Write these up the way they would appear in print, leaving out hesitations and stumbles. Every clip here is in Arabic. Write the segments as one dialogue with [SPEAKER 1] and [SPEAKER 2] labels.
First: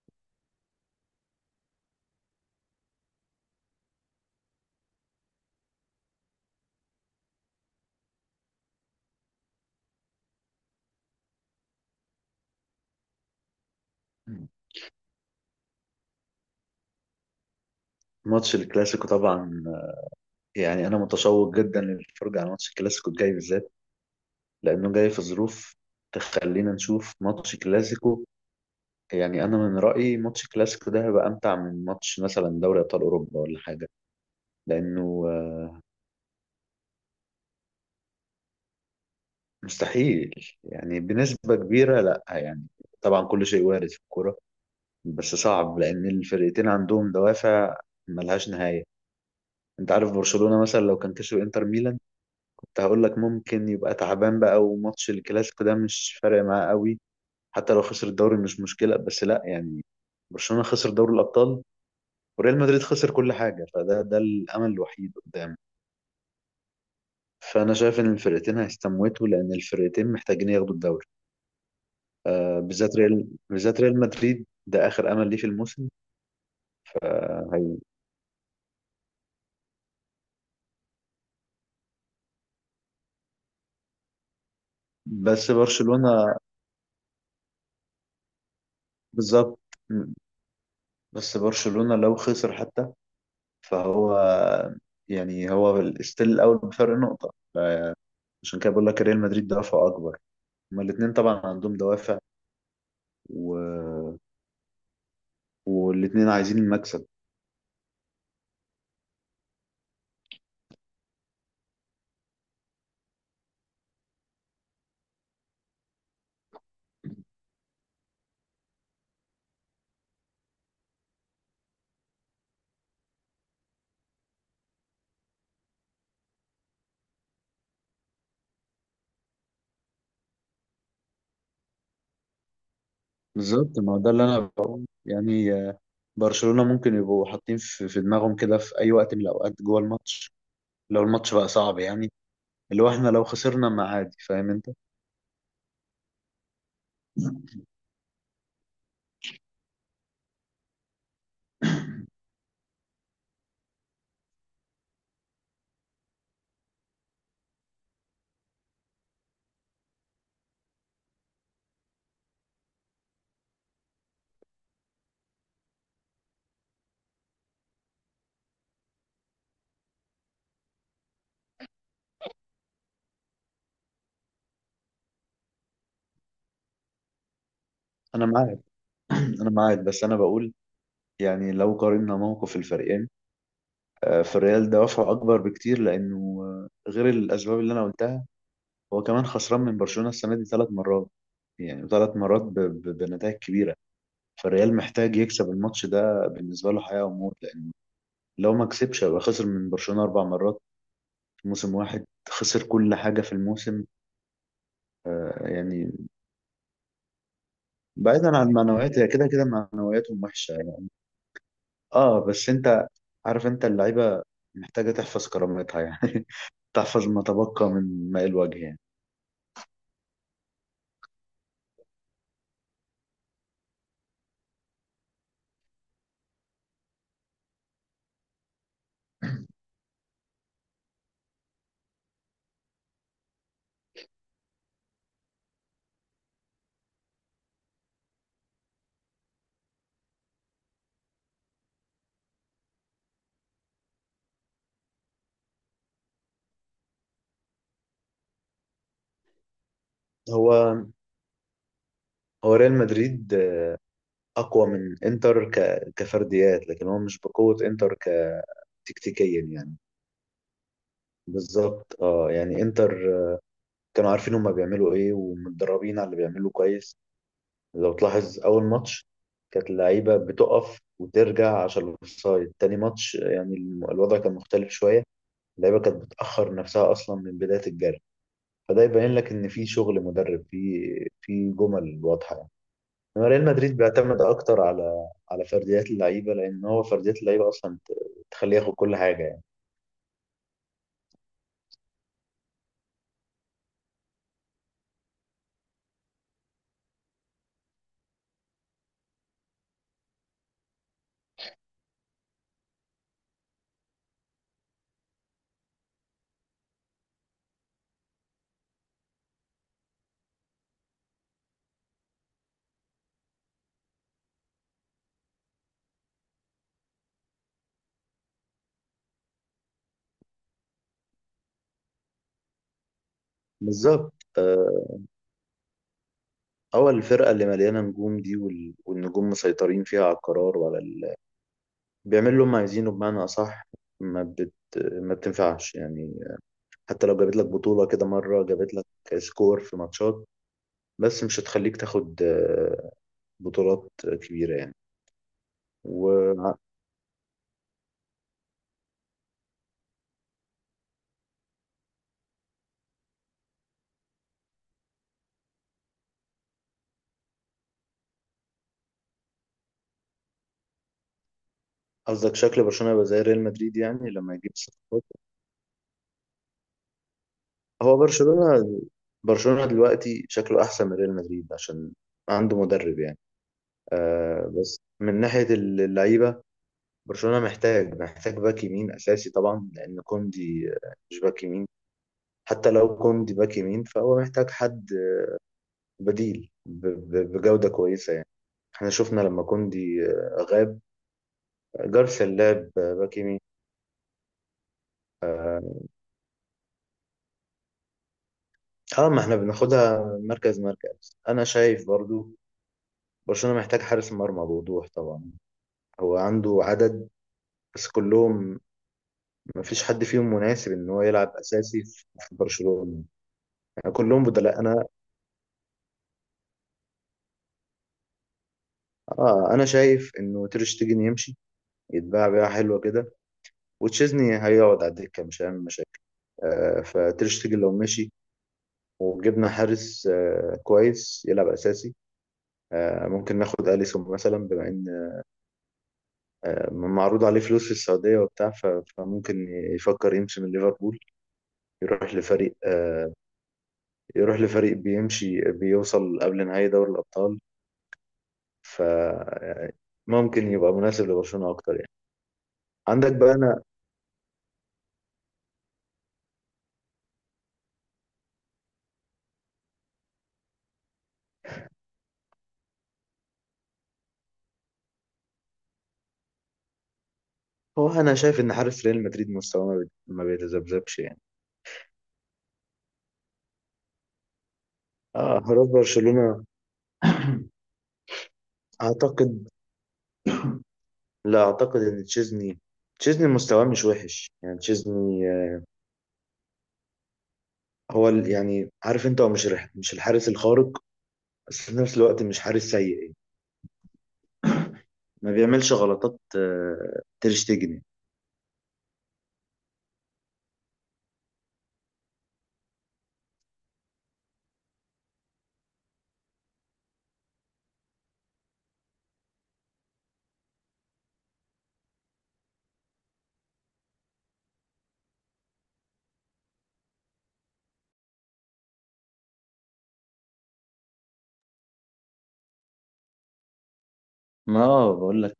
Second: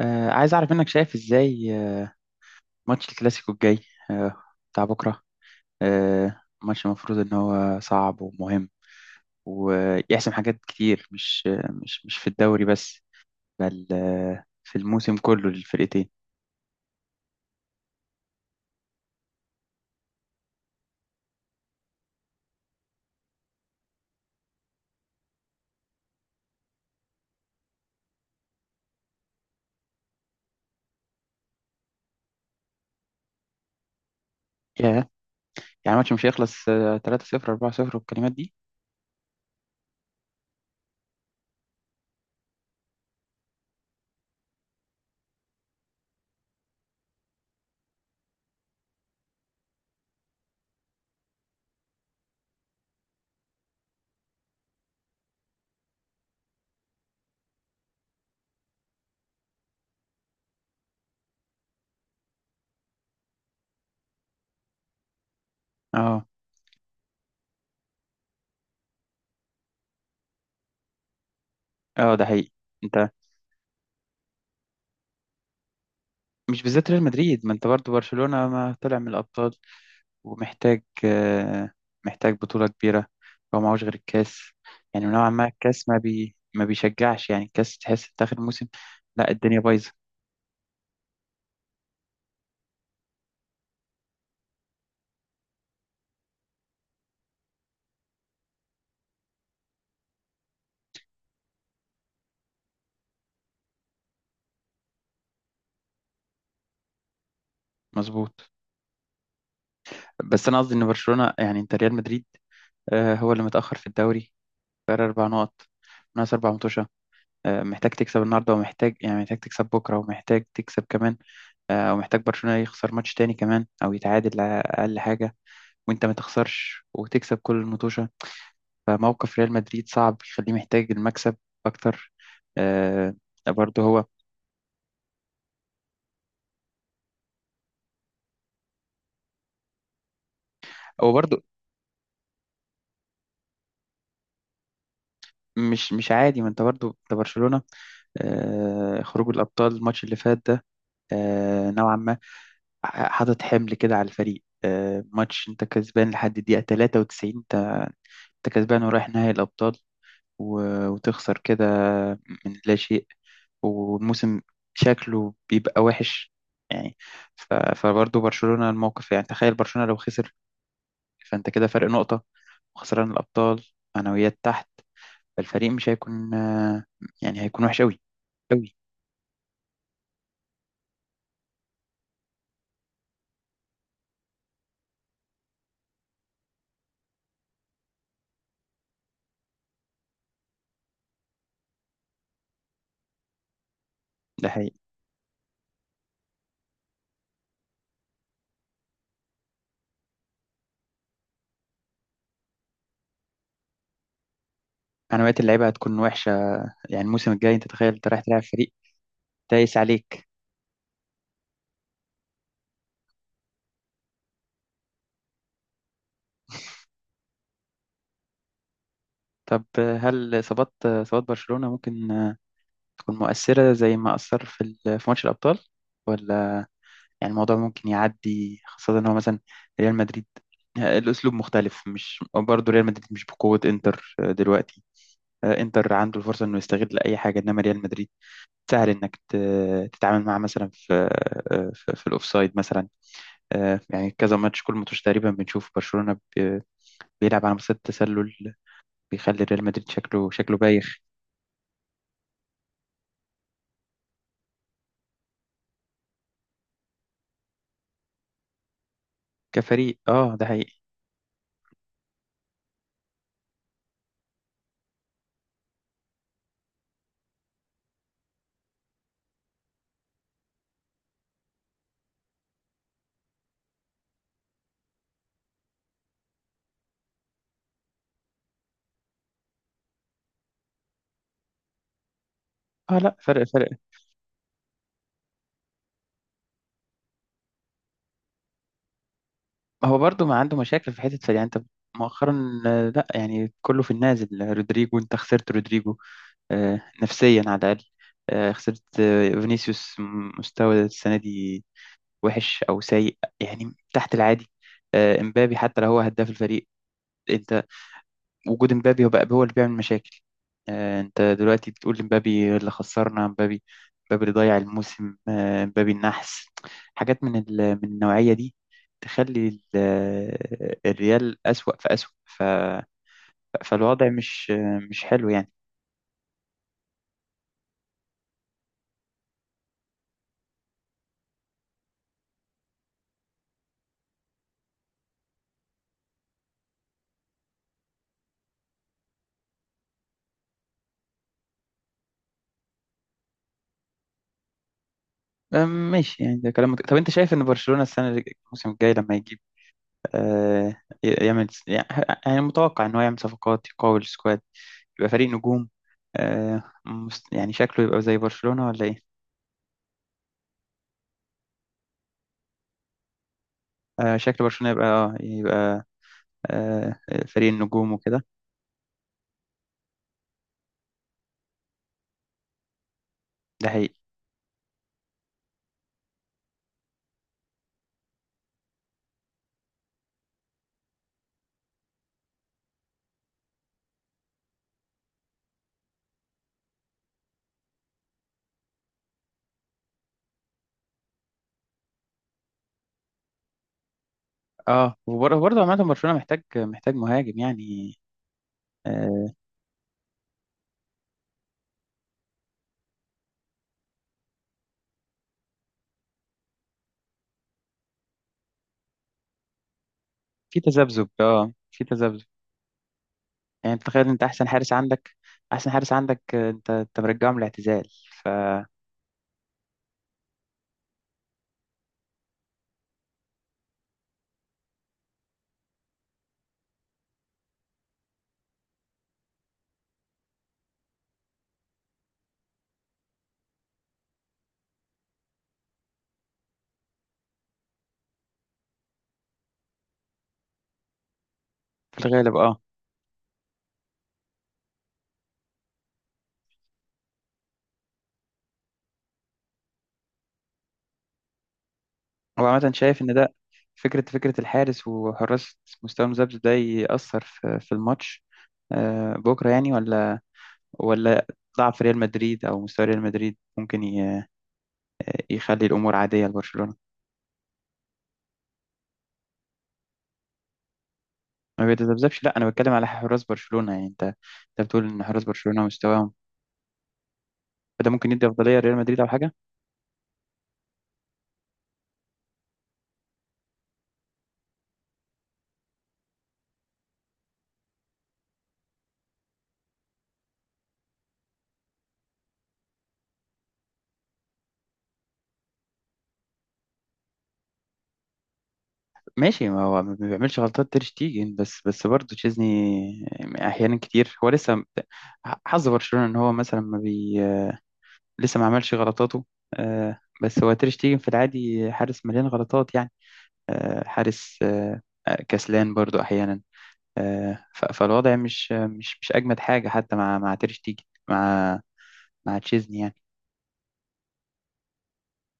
[SPEAKER 1] عايز أعرف منك، شايف إزاي ماتش الكلاسيكو الجاي آه بتاع بكرة. ماتش المفروض إن هو صعب ومهم، ويحسم حاجات كتير، مش مش في الدوري بس، بل في الموسم كله للفرقتين.
[SPEAKER 2] ماتش الكلاسيكو طبعا. يعني انا متشوق جدا للفرجه على ماتش الكلاسيكو الجاي بالذات لانه جاي في ظروف تخلينا نشوف ماتش كلاسيكو. يعني انا من رايي ماتش الكلاسيكو ده هيبقى امتع من ماتش مثلا دوري ابطال اوروبا ولا حاجه
[SPEAKER 1] ياه!
[SPEAKER 2] لانه
[SPEAKER 1] يعني الماتش مش هيخلص 3-0، 4-0 والكلمات دي.
[SPEAKER 2] مستحيل. يعني بنسبه كبيره لا يعني. طبعا كل شيء وارد في الكوره بس صعب لان الفرقتين عندهم دوافع ملهاش نهايه. انت عارف برشلونه مثلا لو كان كسب انتر ميلان كنت هقول لك ممكن يبقى تعبان بقى وماتش الكلاسيكو ده مش فارق معاه قوي. حتى لو خسر الدوري مش مشكلة بس لا يعني. برشلونة خسر دوري الأبطال وريال مدريد خسر كل حاجة، فده ده الأمل الوحيد قدامه.
[SPEAKER 1] اه،
[SPEAKER 2] فأنا شايف إن الفرقتين هيستموتوا لأن الفرقتين محتاجين ياخدوا الدوري.
[SPEAKER 1] اه، ده حقيقي.
[SPEAKER 2] آه، بالذات
[SPEAKER 1] أنت،
[SPEAKER 2] ريال، بالذات ريال مدريد ده آخر أمل ليه في الموسم.
[SPEAKER 1] مش بالذات ريال مدريد،
[SPEAKER 2] آه،
[SPEAKER 1] ما أنت
[SPEAKER 2] هي-
[SPEAKER 1] برضه برشلونة ما طلع من الأبطال، ومحتاج آه، محتاج بطولة كبيرة. هو معهوش غير الكاس، يعني نوعا ما
[SPEAKER 2] بس
[SPEAKER 1] الكاس
[SPEAKER 2] برشلونة
[SPEAKER 1] ما بيشجعش، يعني الكاس تحس في آخر الموسم. لا،
[SPEAKER 2] بالظبط.
[SPEAKER 1] الدنيا بايظة.
[SPEAKER 2] بس برشلونة لو خسر حتى فهو، يعني هو ستيل الأول بفرق نقطة، عشان كده بقول لك ريال مدريد دوافعه أكبر. هما الاتنين طبعا عندهم دوافع و... والاتنين عايزين المكسب.
[SPEAKER 1] مظبوط. بس أنا قصدي إن برشلونة، يعني أنت ريال مدريد هو اللي متأخر في الدوري، فرق أربع نقط، ناقص أربع متوشة. محتاج تكسب النهاردة، ومحتاج يعني محتاج تكسب بكرة، ومحتاج تكسب كمان. ومحتاج برشلونة يخسر ماتش تاني كمان، أو يتعادل على أقل حاجة، وأنت ما تخسرش وتكسب كل الماتش. فموقف ريال مدريد صعب، يخليه محتاج المكسب أكتر. آه،
[SPEAKER 2] بالظبط،
[SPEAKER 1] برضه
[SPEAKER 2] ما هو
[SPEAKER 1] هو
[SPEAKER 2] ده اللي أنا بقول، يعني برشلونة ممكن يبقوا حاطين في دماغهم كده في أي وقت من الأوقات جوه الماتش لو
[SPEAKER 1] هو
[SPEAKER 2] الماتش
[SPEAKER 1] برضه
[SPEAKER 2] بقى صعب يعني. اللي هو، إحنا لو خسرنا ما عادي، فاهم أنت؟
[SPEAKER 1] مش عادي، ما انت برضه انت برشلونة. خروج الأبطال، الماتش اللي فات ده، نوعا ما حاطط حمل كده على الفريق. ماتش انت كسبان لحد الدقيقة 93، انت كسبان ورايح نهائي الأبطال، وتخسر كده من لا شيء. والموسم شكله بيبقى وحش يعني. فبرضه برشلونة الموقف، يعني تخيل برشلونة لو خسر، فأنت كده فرق نقطة، وخسران الأبطال، معنويات تحت، فالفريق مش هيكون يعني هيكون وحش أوي.
[SPEAKER 2] أنا معاك.
[SPEAKER 1] أوي.
[SPEAKER 2] أنا معاك، بس أنا بقول يعني لو قارنا موقف الفريقين، فالريال دوافعه اكبر بكتير لانه غير الاسباب اللي انا قلتها، هو كمان خسران من برشلونة السنة دي ثلاث مرات. يعني ثلاث مرات بنتائج كبيرة.
[SPEAKER 1] ده حقيقي.
[SPEAKER 2] فالريال محتاج يكسب الماتش ده، بالنسبة له حياة وموت، لأن لو ما كسبش يبقى خسر من برشلونة أربع مرات في موسم واحد، خسر كل حاجة في الموسم.
[SPEAKER 1] معنويات
[SPEAKER 2] آه
[SPEAKER 1] اللعيبة
[SPEAKER 2] يعني.
[SPEAKER 1] هتكون وحشة، يعني الموسم الجاي أنت تخيل أنت رايح
[SPEAKER 2] بعيدا
[SPEAKER 1] تلعب
[SPEAKER 2] عن
[SPEAKER 1] فريق
[SPEAKER 2] المعنويات، هي كده كده
[SPEAKER 1] دايس
[SPEAKER 2] معنوياتهم
[SPEAKER 1] عليك.
[SPEAKER 2] وحشة يعني. اه بس انت عارف، انت اللعيبة محتاجة تحفظ كرامتها يعني. تحفظ ما تبقى من ماء الوجه يعني.
[SPEAKER 1] طب، هل إصابات برشلونة ممكن تكون مؤثرة زي ما أثر في في ماتش الأبطال، ولا يعني الموضوع ممكن يعدي، خاصة إن هو مثلا ريال مدريد الأسلوب مختلف. مش برضه ريال مدريد مش بقوة إنتر دلوقتي. إنتر عنده الفرصة إنه يستغل أي حاجة، إنما ريال مدريد سهل انك تتعامل معاه، مثلا في في الاوفسايد مثلا. يعني كذا ماتش، كل ماتش تقريبا بنشوف برشلونة بيلعب على مسات تسلل، بيخلي ريال مدريد شكله
[SPEAKER 2] هو
[SPEAKER 1] بايخ.
[SPEAKER 2] هو ريال مدريد اقوى من انتر كفرديات، لكن هو مش بقوة انتر كتكتيكيا يعني.
[SPEAKER 1] كفريق، اه، ده حقيقي.
[SPEAKER 2] بالظبط، اه، يعني انتر كانوا عارفين هما بيعملوا ايه ومتدربين على اللي بيعملوا كويس. لو تلاحظ اول ماتش كانت اللعيبة بتقف وترجع عشان الاوفسايد. تاني ماتش يعني الوضع كان مختلف شوية. اللعيبة كانت بتأخر نفسها اصلا من بداية الجري. فده يبين لك ان في شغل مدرب، في جمل واضحة يعني.
[SPEAKER 1] اه، لا،
[SPEAKER 2] إنما
[SPEAKER 1] فرق
[SPEAKER 2] ريال
[SPEAKER 1] فرق.
[SPEAKER 2] مدريد بيعتمد اكتر على فرديات اللعيبه، لان هو فرديات اللعيبه اصلا تخليه ياخد كل حاجه يعني.
[SPEAKER 1] هو برضو ما عنده مشاكل في حتة فرق يعني، انت مؤخرا لا، يعني كله في النازل. رودريجو، انت خسرت رودريجو نفسيا على الاقل. خسرت فينيسيوس، مستوى السنة دي وحش او سيء، يعني تحت العادي. امبابي، حتى لو هو هداف الفريق، انت وجود امبابي هو بقى هو اللي بيعمل مشاكل. انت دلوقتي بتقول امبابي اللي خسرنا، امبابي، امبابي اللي ضيع الموسم، امبابي النحس، حاجات من من النوعية دي، تخلي الريال أسوأ فأسوأ، فالوضع
[SPEAKER 2] بالظبط.
[SPEAKER 1] مش
[SPEAKER 2] آه،
[SPEAKER 1] مش حلو يعني.
[SPEAKER 2] هو الفرقه اللي مليانه نجوم دي، والنجوم مسيطرين فيها على القرار وعلى بيعملوا اللي هم عايزينه بمعنى اصح. ما بت... ما بتنفعش يعني. حتى لو جابت لك بطوله كده، مره جابت لك سكور في ماتشات، بس مش هتخليك تاخد بطولات كبيره يعني.
[SPEAKER 1] ماشي، يعني ده
[SPEAKER 2] وقصدك
[SPEAKER 1] كلام طب انت شايف ان برشلونة السنة الموسم الجاي لما يجي يعني متوقع إن هو يعمل صفقات يقوي السكواد، يبقى فريق نجوم. يعني شكله يبقى زي برشلونة ولا إيه؟
[SPEAKER 2] شكل برشلونه يبقى زي ريال مدريد يعني لما
[SPEAKER 1] شكل
[SPEAKER 2] يجيب
[SPEAKER 1] برشلونة يبقى
[SPEAKER 2] صفقات.
[SPEAKER 1] آه يبقى آه، فريق النجوم
[SPEAKER 2] هو
[SPEAKER 1] وكده.
[SPEAKER 2] برشلونة، برشلونة دلوقتي شكله أحسن من ريال مدريد عشان عنده مدرب يعني.
[SPEAKER 1] ده حقيقي.
[SPEAKER 2] آه، بس من ناحية اللعيبة برشلونة محتاج، محتاج باك يمين أساسي طبعا، لأن كوندي مش باك يمين. حتى لو كوندي باك يمين فهو محتاج حد بديل بجودة كويسة يعني. احنا شفنا لما كوندي غاب، جارسيا لعب باك يمين.
[SPEAKER 1] اه، وبرضه عامة برشلونة محتاج مهاجم يعني.
[SPEAKER 2] اه، ما
[SPEAKER 1] آه،
[SPEAKER 2] احنا بناخدها مركز مركز. انا شايف برضو برشلونة محتاج حارس مرمى بوضوح طبعا. هو عنده عدد، بس كلهم ما فيش حد فيهم
[SPEAKER 1] في
[SPEAKER 2] مناسب ان هو
[SPEAKER 1] تذبذب،
[SPEAKER 2] يلعب
[SPEAKER 1] اه،
[SPEAKER 2] اساسي
[SPEAKER 1] في
[SPEAKER 2] في
[SPEAKER 1] تذبذب،
[SPEAKER 2] برشلونة.
[SPEAKER 1] يعني أنت
[SPEAKER 2] يعني
[SPEAKER 1] تخيل، انت
[SPEAKER 2] كلهم
[SPEAKER 1] احسن
[SPEAKER 2] بدلاء.
[SPEAKER 1] حارس
[SPEAKER 2] انا،
[SPEAKER 1] عندك، انت مرجعه من الاعتزال ف-
[SPEAKER 2] اه انا شايف انه تير شتيجن يمشي، يتباع بيعه حلوه كده، وتشيزني هيقعد على الدكه مش هيعمل مشاكل. آه، فتير شتيجن لو مشي وجبنا حارس آه كويس يلعب اساسي، آه ممكن ناخد اليسون مثلا، بما ان آه معروض عليه فلوس في السعوديه وبتاع، فممكن يفكر يمشي من ليفربول،
[SPEAKER 1] في
[SPEAKER 2] يروح
[SPEAKER 1] الغالب،
[SPEAKER 2] لفريق
[SPEAKER 1] اه.
[SPEAKER 2] آه، يروح لفريق بيمشي بيوصل قبل نهائي دوري الابطال. فممكن يبقى مناسب لبرشلونة اكتر يعني.
[SPEAKER 1] هو عامة شايف إن
[SPEAKER 2] عندك بقى.
[SPEAKER 1] ده
[SPEAKER 2] انا،
[SPEAKER 1] فكرة الحارس، وحراس مستوى مذبذب ده يأثر في الماتش بكرة يعني، ولا ضعف ريال مدريد، أو مستوى ريال مدريد ممكن يخلي الأمور عادية لبرشلونة.
[SPEAKER 2] هو انا شايف ان حارس ريال مدريد مستواه ما بيتذبذبش يعني.
[SPEAKER 1] ما بيتذبذبش، لا، أنا بتكلم على حراس برشلونة، يعني أنت بتقول إن حراس
[SPEAKER 2] اه،
[SPEAKER 1] برشلونة
[SPEAKER 2] حراس
[SPEAKER 1] مستواهم،
[SPEAKER 2] برشلونة.
[SPEAKER 1] فده ممكن يدي أفضلية لريال مدريد أو
[SPEAKER 2] اعتقد،
[SPEAKER 1] حاجة.
[SPEAKER 2] لا اعتقد ان تشيزني، تشيزني مستواه مش وحش يعني. تشيزني هو يعني عارف انت، هو مش مش الحارس الخارق، بس في نفس الوقت مش حارس سيء يعني. ما بيعملش غلطات تير شتيجن يعني.
[SPEAKER 1] ماشي، ما هو ما بيعملش غلطات تير شتيجن، بس برضه تشيزني أحيانا كتير هو لسه، حظ برشلونة إن هو مثلا ما بي لسه ما عملش غلطاته. بس هو تير شتيجن في العادي حارس مليان غلطات يعني. آه، حارس آه، آه، كسلان برضو أحيانا. فالوضع مش أجمد حاجة حتى مع مع تير شتيجن، مع تشيزني يعني.
[SPEAKER 2] ما بقول لك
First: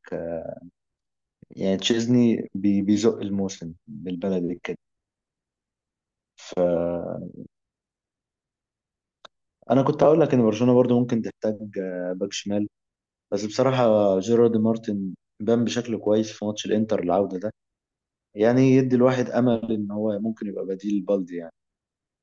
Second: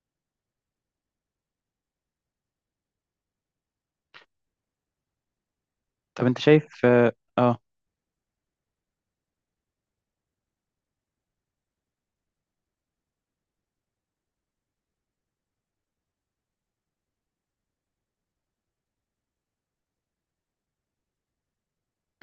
[SPEAKER 2] يعني تشيزني بيزق الموسم بالبلد.
[SPEAKER 1] طب أنت شايف آه،
[SPEAKER 2] انا كنت هقول لك ان برشلونه برضو ممكن تحتاج باك شمال، بس بصراحه جيرارد مارتن بان بشكل كويس في ماتش الانتر العوده ده. يعني يدي الواحد امل ان هو ممكن يبقى بديل بالدي يعني.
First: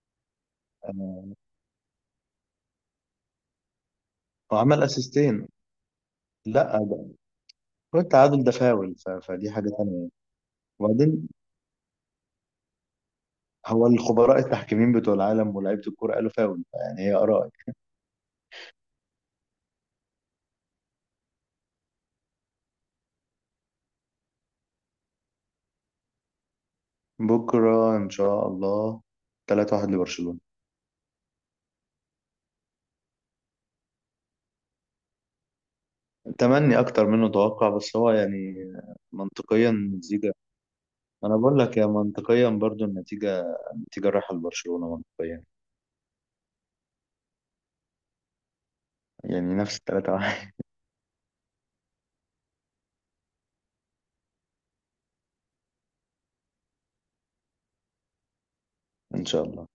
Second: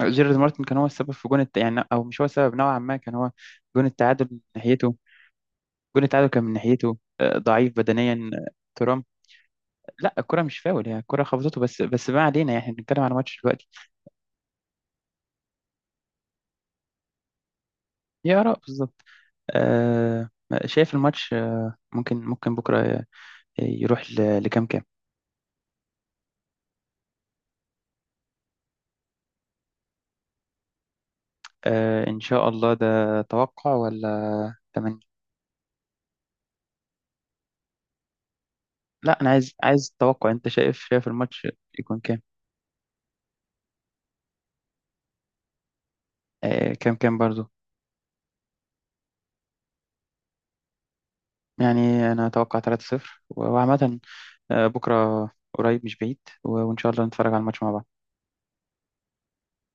[SPEAKER 1] جيرارد مارتن كان هو السبب في
[SPEAKER 2] آه،
[SPEAKER 1] جون يعني أو مش هو السبب، نوعا ما كان هو جون التعادل من
[SPEAKER 2] هو عمل
[SPEAKER 1] ناحيته.
[SPEAKER 2] اسيستين.
[SPEAKER 1] جون التعادل كان من
[SPEAKER 2] لا،
[SPEAKER 1] ناحيته
[SPEAKER 2] ده
[SPEAKER 1] ضعيف
[SPEAKER 2] هو
[SPEAKER 1] بدنيا
[SPEAKER 2] التعادل ده فاول،
[SPEAKER 1] ترام.
[SPEAKER 2] فدي حاجه تانية.
[SPEAKER 1] لا، الكرة مش فاول، هي الكرة
[SPEAKER 2] وبعدين،
[SPEAKER 1] خبطته، بس ما علينا، يعني نتكلم عن الماتش دلوقتي.
[SPEAKER 2] هو الخبراء التحكيمين بتوع العالم ولاعيبه الكوره قالوا فاول. يعني هي ارائي.
[SPEAKER 1] يا آراء بالظبط. آه، شايف الماتش ممكن بكرة يروح لكام.
[SPEAKER 2] بكره ان شاء الله 3-1 لبرشلونه.
[SPEAKER 1] إن شاء الله، ده توقع ولا تمني؟
[SPEAKER 2] تمني اكتر منه توقع، بس هو يعني
[SPEAKER 1] لا، أنا عايز
[SPEAKER 2] منطقيا
[SPEAKER 1] عايز توقع،
[SPEAKER 2] نتيجه.
[SPEAKER 1] أنت شايف،
[SPEAKER 2] انا
[SPEAKER 1] الماتش
[SPEAKER 2] بقول لك، يا
[SPEAKER 1] يكون كام.
[SPEAKER 2] منطقيا برضو النتيجه، النتيجه رايحه لبرشلونه منطقيا.
[SPEAKER 1] كام برضو.
[SPEAKER 2] يعني نفس الثلاثه واحد.
[SPEAKER 1] يعني أنا أتوقع 3-0 وعامة. بكرة قريب مش بعيد، وإن شاء الله نتفرج على الماتش مع بعض.
[SPEAKER 2] ان شاء الله.